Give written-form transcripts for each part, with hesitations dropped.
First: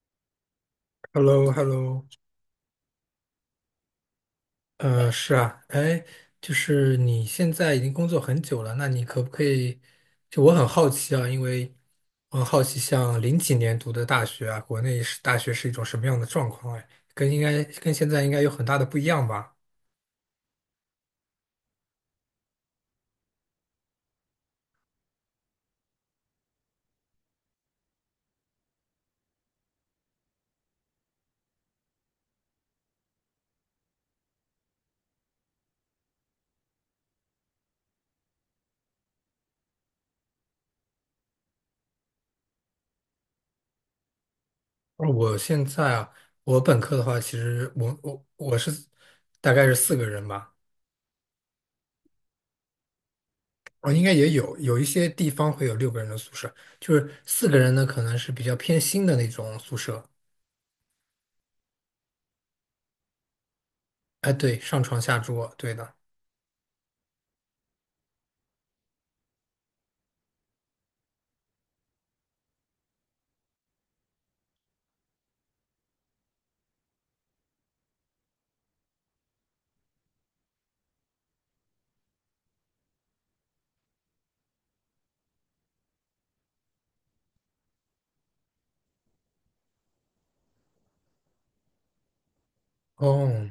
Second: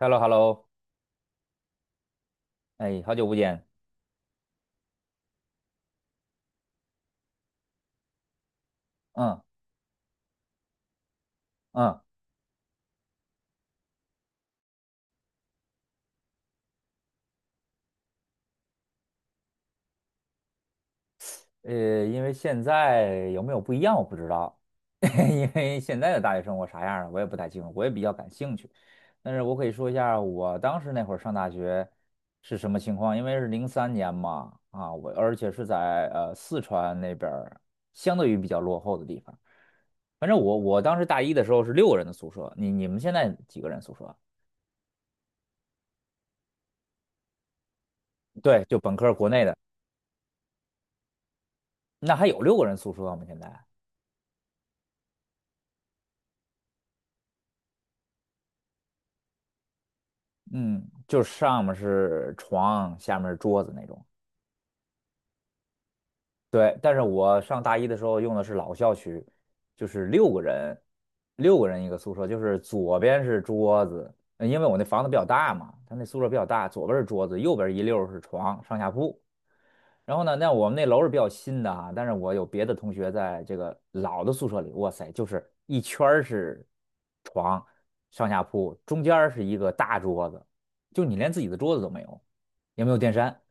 Hello,Hello,Hello, hello 哎，好久不见。是啊，哎，就是你现在已经工作很久了，那你可不嗯可以？就我很好奇啊，因为嗯，我很好奇，像零几年读的大学啊，国内是大学是一种什么样的状况？哎，跟应该跟现在应该有很大的不一样吧？因为现在有没有不一样我不知道，因为现在的大学生活啥样的，我也不太清楚，我也比较感兴趣。但是我可以说一下我当时那会儿上大学是什么情况，因为是03年嘛，啊，我而且是在四川那边儿相对于比较落后的地方。反正我当时大一的时候是六个人的宿舍，你们现在几个人宿舍？而我现在啊，我本科的话，其实我对，是就本科国内大的，概是四个人吧。那还有六个人宿舍吗？现在？我应该也有一些地方会有六个人的宿舍，就是四个人呢，可能是比较偏新的那种宿舍。嗯，就是上面是床，下面是桌子那种。哎，对，上床下桌，对的。对，但是我上大一的时候用的是老校区，就是六个人，六个人一个宿舍，就是左边是桌子，因为我那房子比较大嘛，他那宿舍比较大，左边是桌子，右边一溜儿是床，上下铺。然后呢，那我们那楼是比较新的啊，但是我有别的同学在这个老的宿舍里，哇塞，就是一圈儿是床，上下铺，中间儿是一个大桌子，就你连自己的桌子都没有，也没有电扇。哦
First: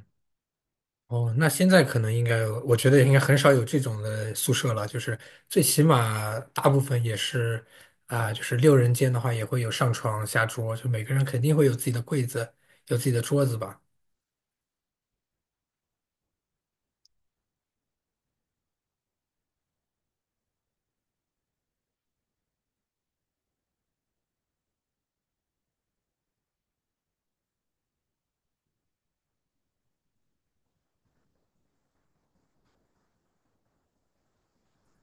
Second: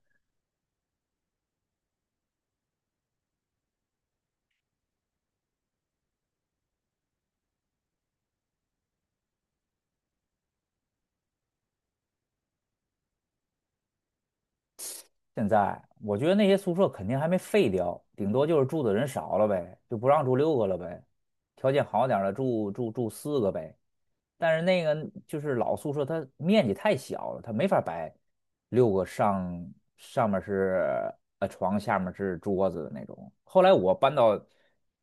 哦，那现在可能应该，我觉得应该很少有这种的宿舍了。就是最起码大部分也是啊、就是六人间的话也会有上床下桌，就每个人肯定会有自己的柜子，有自己的桌子吧。现在我觉得那些宿舍肯定还没废掉，顶多就是住的人少了呗，就不让住六个了呗，条件好点儿的住4个呗。但是那个就是老宿舍，它面积太小了，它没法摆六个上面是床，下面是桌子的那种。后来我搬到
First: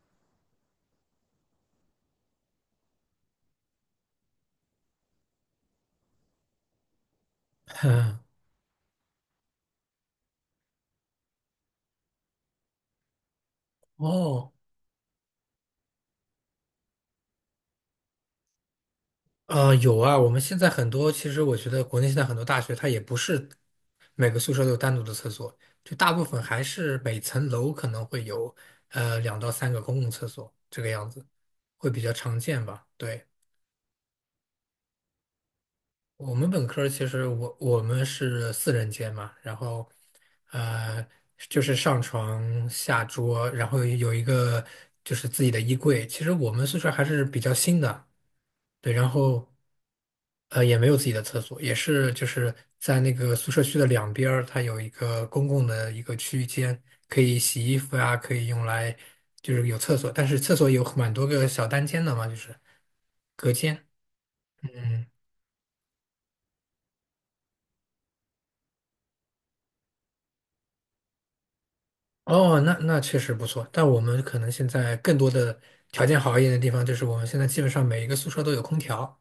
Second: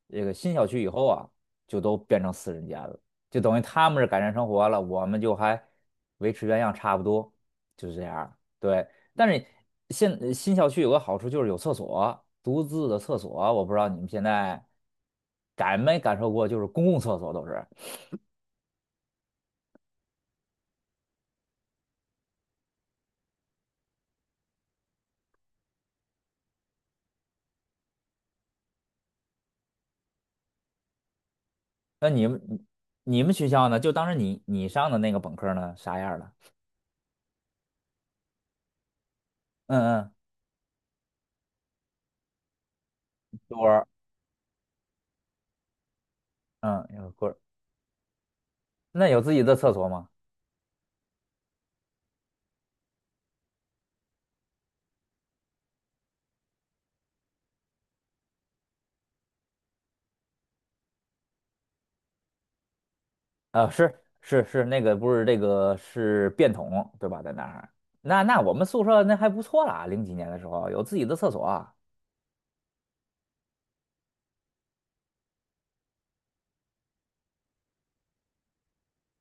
这个新小区以后啊，就都变成4人间了，就等于他们是改善生活了，我们就还维持原样差不多，就是这样对，但是现新小区有个好处就是有厕所，独自的厕所，我不知道你们现哦在感没感受过，就是公共厕所都是。有啊，我们现在很多，其实我觉得国内现在很多大学它也不是每个宿舍都有单独的厕所，就大部分还是每层楼可能会有2到3个公共厕所这个样子，会比那较你常见们吧？你对。们学校呢？就当时你上的那个本科呢，啥样的？我们本科儿其实我们是四人间嘛，然嗯后嗯，呃就是上床下桌，多然后儿，有一个就是自己的衣柜。其实我们宿嗯，舍有还个是棍儿。比较新的，对，然那有自己后的厕所吗？也没有自己的厕所，也是就是在那个宿舍区的两边儿，它有一个公共的一个区间，可以洗衣服呀，可以用来就是有厕所，但是厕所有蛮多个小单间的嘛，就是隔啊，间。是是是，那个嗯。不是这个是便桶对吧？在那儿，那那我们宿舍那还不错啦，0几年的时候有自己的厕所啊。哦，那确实不错，但我们可能现在更多的条件好一点的地方，就是我们现在基本上每一个宿舍都有空调。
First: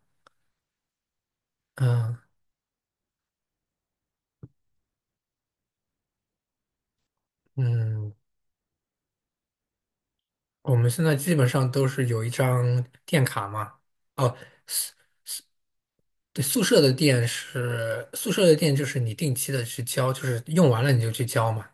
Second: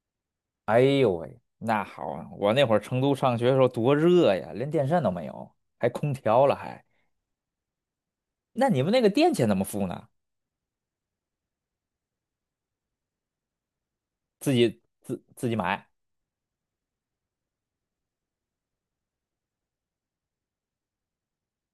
哎呦喂，那好嗯啊！我那会儿成都上学的时候多热呀，连电扇都没有，还空调了还。嗯，那你们那个电钱怎么付呢？我们现在基本上都是有一张电卡嘛。哦，自己宿自己买？对，宿舍的电是宿舍的电，就是你定期的去交，就是用完了你就去交嘛。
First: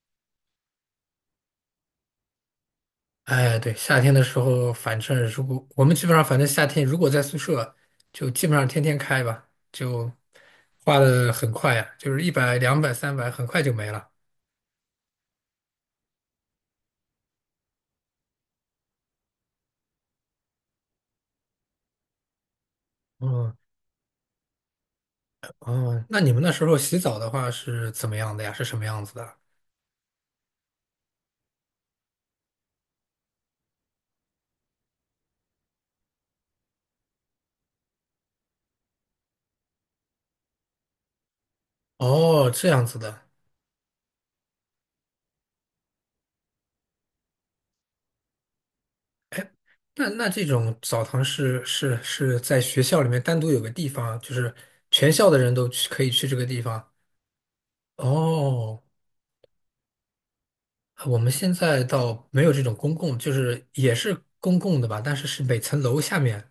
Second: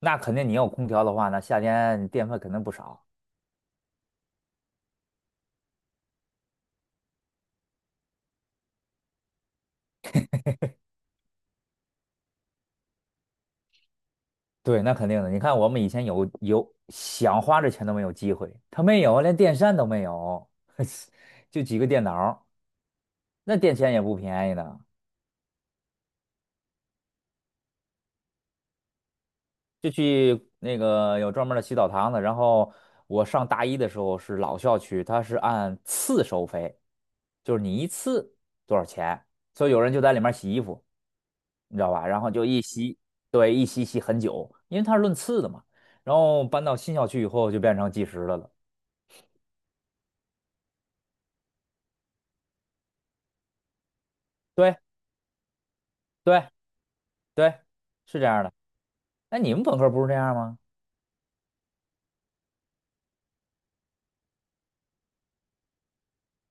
那肯定你有空调的话那夏天你电费肯定不少。哎，对，夏天的时候，反正如果我们基本上，反正夏天如果在宿舍，就基本上天天开吧，就花的很快呀，就是100、200、300，很快就没了。对，那肯定的。你看，我们以前有想花这钱都没有机会，他没有，连电扇都没有，就几个电脑儿哦那电钱也不便宜的。哦，那你们那时候洗澡的话是怎么样的呀？是什么样子的？就去那个有专门儿的洗澡堂子，然后我上大一的时候是老校区，它是按次收费，就是你一次多少钱，所以有人就在里面洗衣服，你知道吧？然后就哦，一这样洗，子的。对，一洗洗很久，因为它是论次的嘛。然后搬到新校区以后就变成计时的了。那这种澡堂是在学校里面单独有个地方，就是对全校的人可以去这个对地方。对，是这样的。哦，哎，你们本科不是这样吗？我们现在倒没有这种公共，就是也是公共的吧，但是是每层楼下面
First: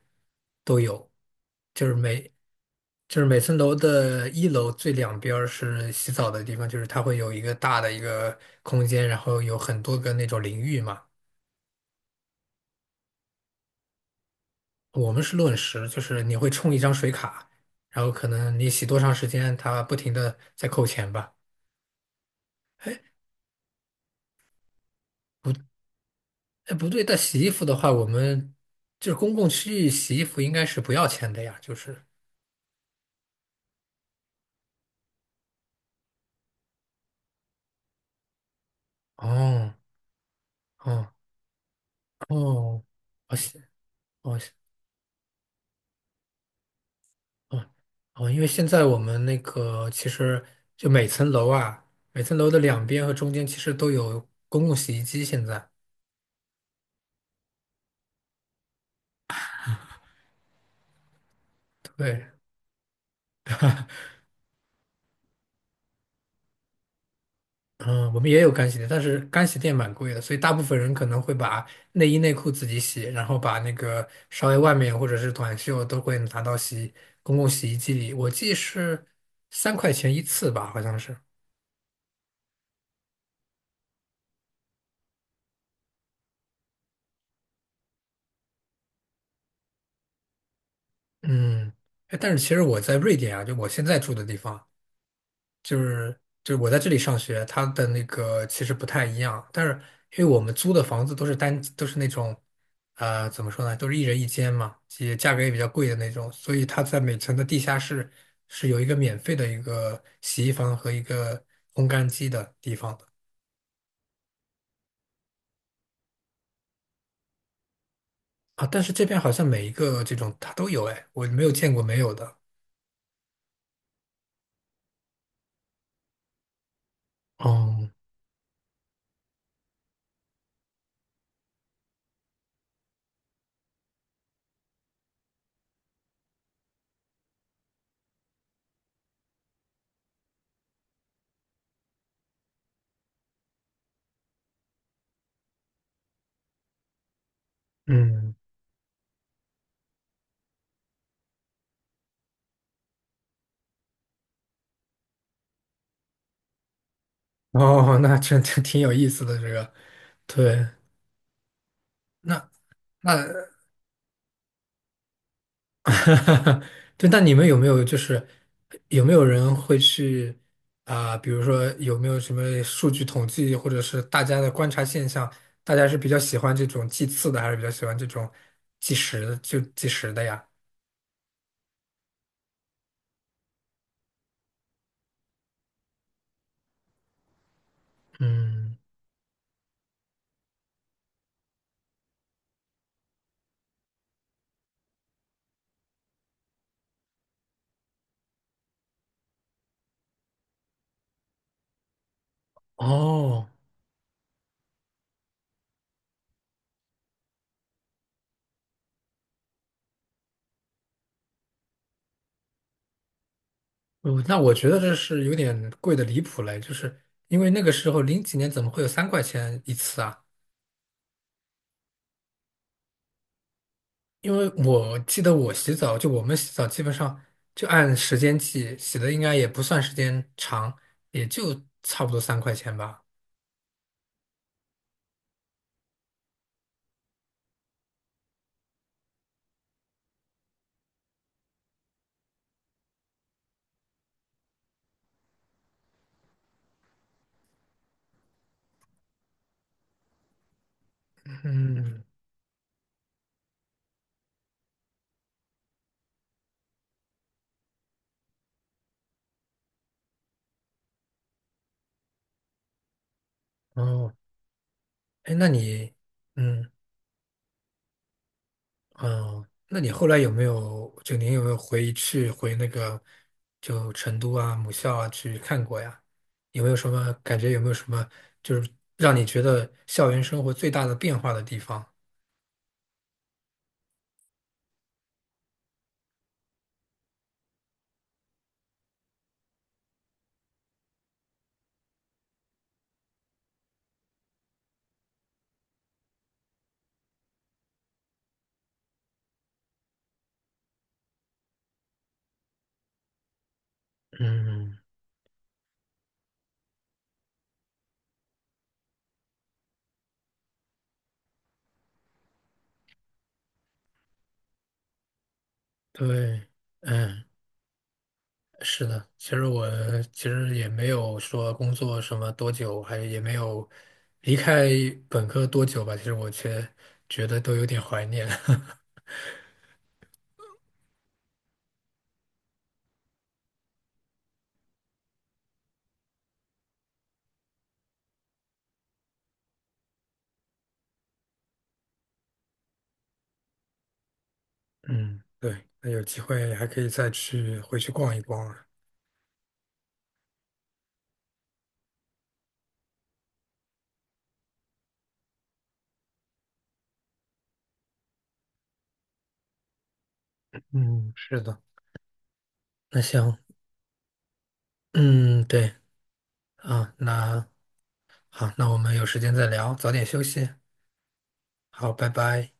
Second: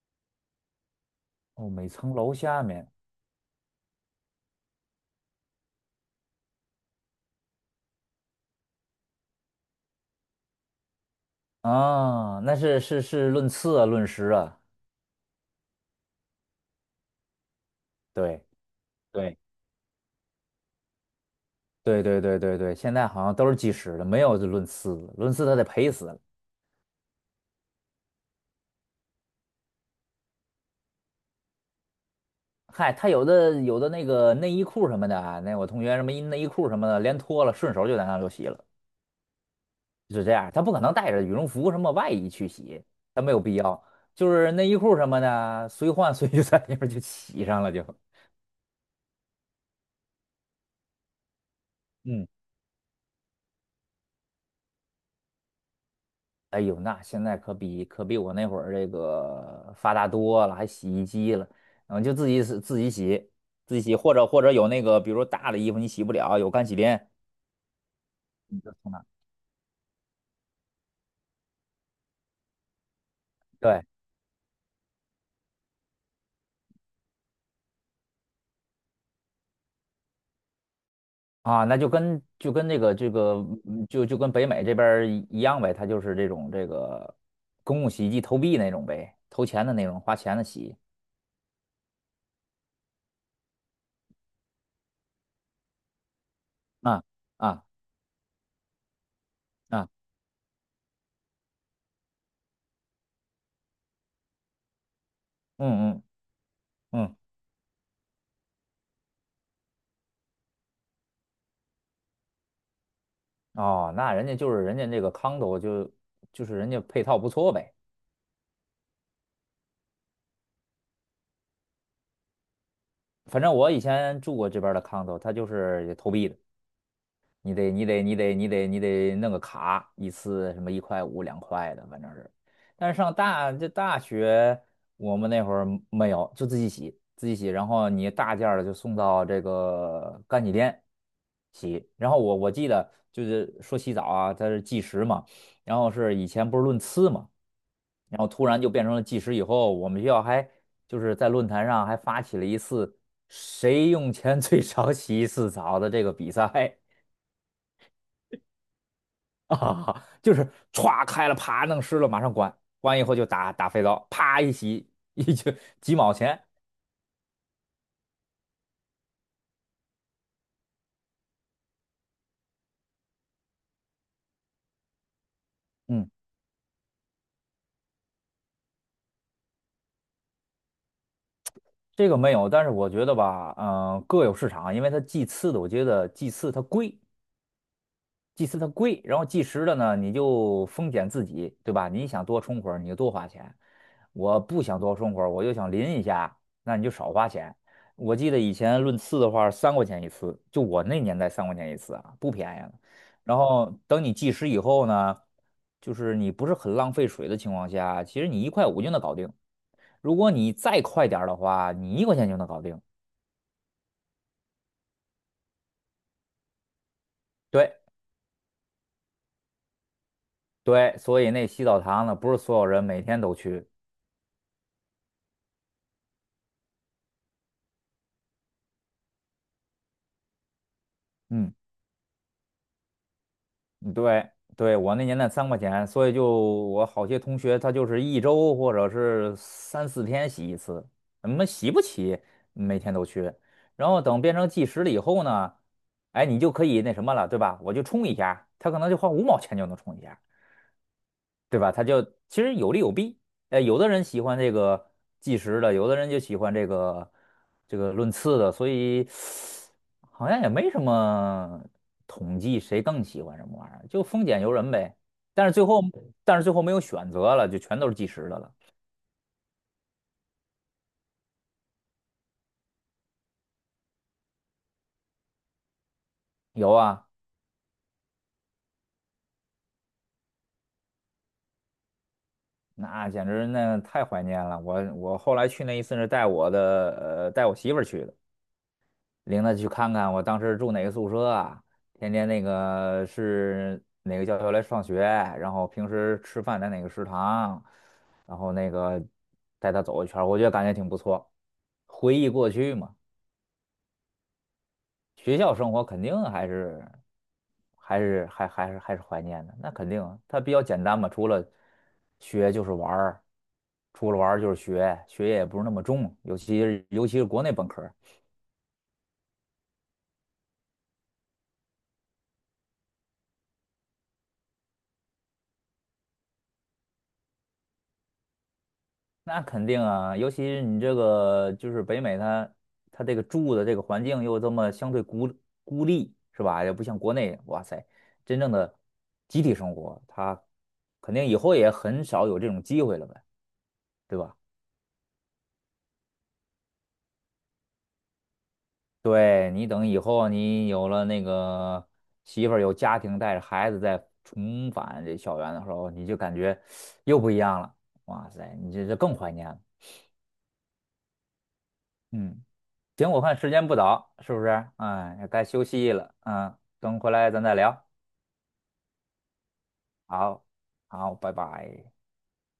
都有，哦，就每是层每楼下面就是每层楼的一楼最两边儿是洗澡的地方，就是它会有一个大的一个空间，然后有很多个那种淋浴嘛。啊，那是是是论次啊，论时啊。我们是论时，就是你会充一张水卡，然后可对能你洗多长时对间，它不停的在扣钱吧。对对对对对，现在好像都是计时的，没有这论次，论次他得赔死了。哎，不对，但洗衣服的话，我们就是公共区域洗衣服应该是不要钱的呀，就是嗨，他有的那个内衣裤什么的啊，那我同学什么一内衣裤什么的，连脱了，顺手就在那就洗了，哦。是这样。他不可能哦带着羽绒服什么外衣去洗，哦，他没我好有必要。就我哦是内衣裤什么的，随换随 就在那边就洗上哦了就。哦，因为现在我们那个其实就每层楼啊，每嗯。层楼的两边和中间其实都有公共洗衣机。现在哎呦，那现在可比我那会儿这个发达多了，还洗衣机了，嗯，就对，自己是自己洗，自己洗，或者有那个，比如大的衣服你洗不了，有干洗店，嗯，我们也有你干就洗店，从但那。是干洗店蛮贵的，所以大部分人可能会把内衣内裤自己洗，然后把那对个稍微外面或者是短袖都会拿到洗公共洗衣机里。我记是三块钱一次吧，好像是。啊，那就就跟那个这个就跟北美这边儿一样呗，他就是这种这个公共洗衣机投币那种呗，投钱的那种，花钱的洗。嗯，哎但是其实我在瑞典啊，就我现在住的地方。就是我在这里啊上学，它啊的那个其实不太一样，但是啊，因为我们租的房子都是那种，怎么说呢，都是一人一间嘛，也价格也比较贵嗯的嗯那种，所以它在嗯，每层的地下室是有一个免费的一个洗衣房和一个烘干机的地方的。哦，那人家就是人家那个 condo 就就是人家配套不错呗。啊，但是这边好像每一个这种它都有哎，我没有见过没有的。反正我以前住过这边的 condo，它就是投币的，你得你哦，得你得你得你得弄个卡，一次什么一块五2块的，反正是。但是上大这大学，我们那会儿没有，就自己洗自己洗，然后你大件儿的就送到这个干洗店洗。然后我记得就是说洗澡啊，它是计时嘛，然后是以前不是论次嘛。然后嗯，突然就变成了计时以后，我们学校还就是在论坛上还发起了一次谁用钱最少洗一次澡的这个比赛。 哦，这挺有意思的 这个，啊，就是对，歘开了，啪弄湿了，马上那关，关以那 后就打打肥皂，啪一洗，一就 几毛哈哈钱。哈，对，那你们有没有就是有没有人会去啊、比如说有没有什么数据统计，或者是大家的观察现象，大家是比嗯，较喜欢这种计次的，还是比较喜欢这种计时的就计时的呀？这个没有，但是我觉得吧，各有市场，因为它祭祀的，我觉得祭祀它贵，祭祀它嗯，贵，然后计时的呢，你就风险自己，对吧？你想多充会儿，你就多花钱；我不想多充会儿，我就想淋一下，那你就少花钱。我记得以前论次的话，三块钱一次，就我那年代三块钱一次啊，不便宜了。然哦，后等你计时以后呢，就是你不是很浪费水的情况下，其实你一块五就能搞定。如果你再快点儿的话，你1块钱就能搞定。我觉得这是有点贵的离谱嘞，就是因为那个对时候零几年怎么会有三块钱一次啊？对，所以那洗澡堂呢，不是所有人每天都去。因为我记得我洗澡，就我们洗澡基本上就按时间计，洗的应该也不算时间长，也嗯。就差不多三块钱吧。对对，我那年代三块钱，所以就我好些同学他就是一周或者是3、4天洗一次，我么洗不起，每天都去。然后等变成计时了以后呢，哎，你就可以那什么了，对吧？我就充一下，他可能就花5毛钱就能充一下。对吧？他就嗯，其实有利有弊。有的人喜欢这个计时的，有的人就喜欢这个论次的，所以好像也没什么统计谁更喜欢什么玩意儿，就哦，丰俭由人呗。哎，但是最后，但是最后嗯，没有选择了，就全都是计时的了。哦，那你后来有没有，就您有没有回那个，就成都啊、母校啊去看过呀？有没有有什啊，么感觉？有没有什么就是让你觉得校园生活最大的变化的地方？那简直那太怀念了。我后来去那一次是带我的带我媳妇儿去的。领他去看看我当时住哪个宿舍啊，天天那个是哪个教学来上学，然后平时吃饭在哪个食堂，然后那个带他走一圈儿我觉得感觉挺不错。回忆过去嘛，嗯，学校生活肯定还是怀念的，那肯定啊它比较简单嘛，除了学就是玩儿，除了玩儿就是学，学业也不是那么重，尤对，其是尤其嗯。是国内本科。是的，其实也没有说工作什么多久，还也没有离开本科多久吧。其实我却觉得都有点怀念。那肯定啊，尤其是你这个就是北美它，它这个住的这个环境又这么相对孤立，是吧？也不像国内，哇塞，真正的集体生活，它肯定以后也很少有这种机会了呗，对吧？嗯，对，那有机会还可以再去回去逛一逛啊。对，你等以后你有了那个媳妇儿，有家庭，带着孩子再重返这校园的时候，你就感觉又不一样了，哇塞，你这这更怀念了，嗯，是的。嗯。那行，我看行，时间不早，是不是？哎，也该嗯，休对息了。嗯，啊，等回来咱那再聊。好，那我们有时间再聊，早点休好，息。好，拜拜。好，拜拜。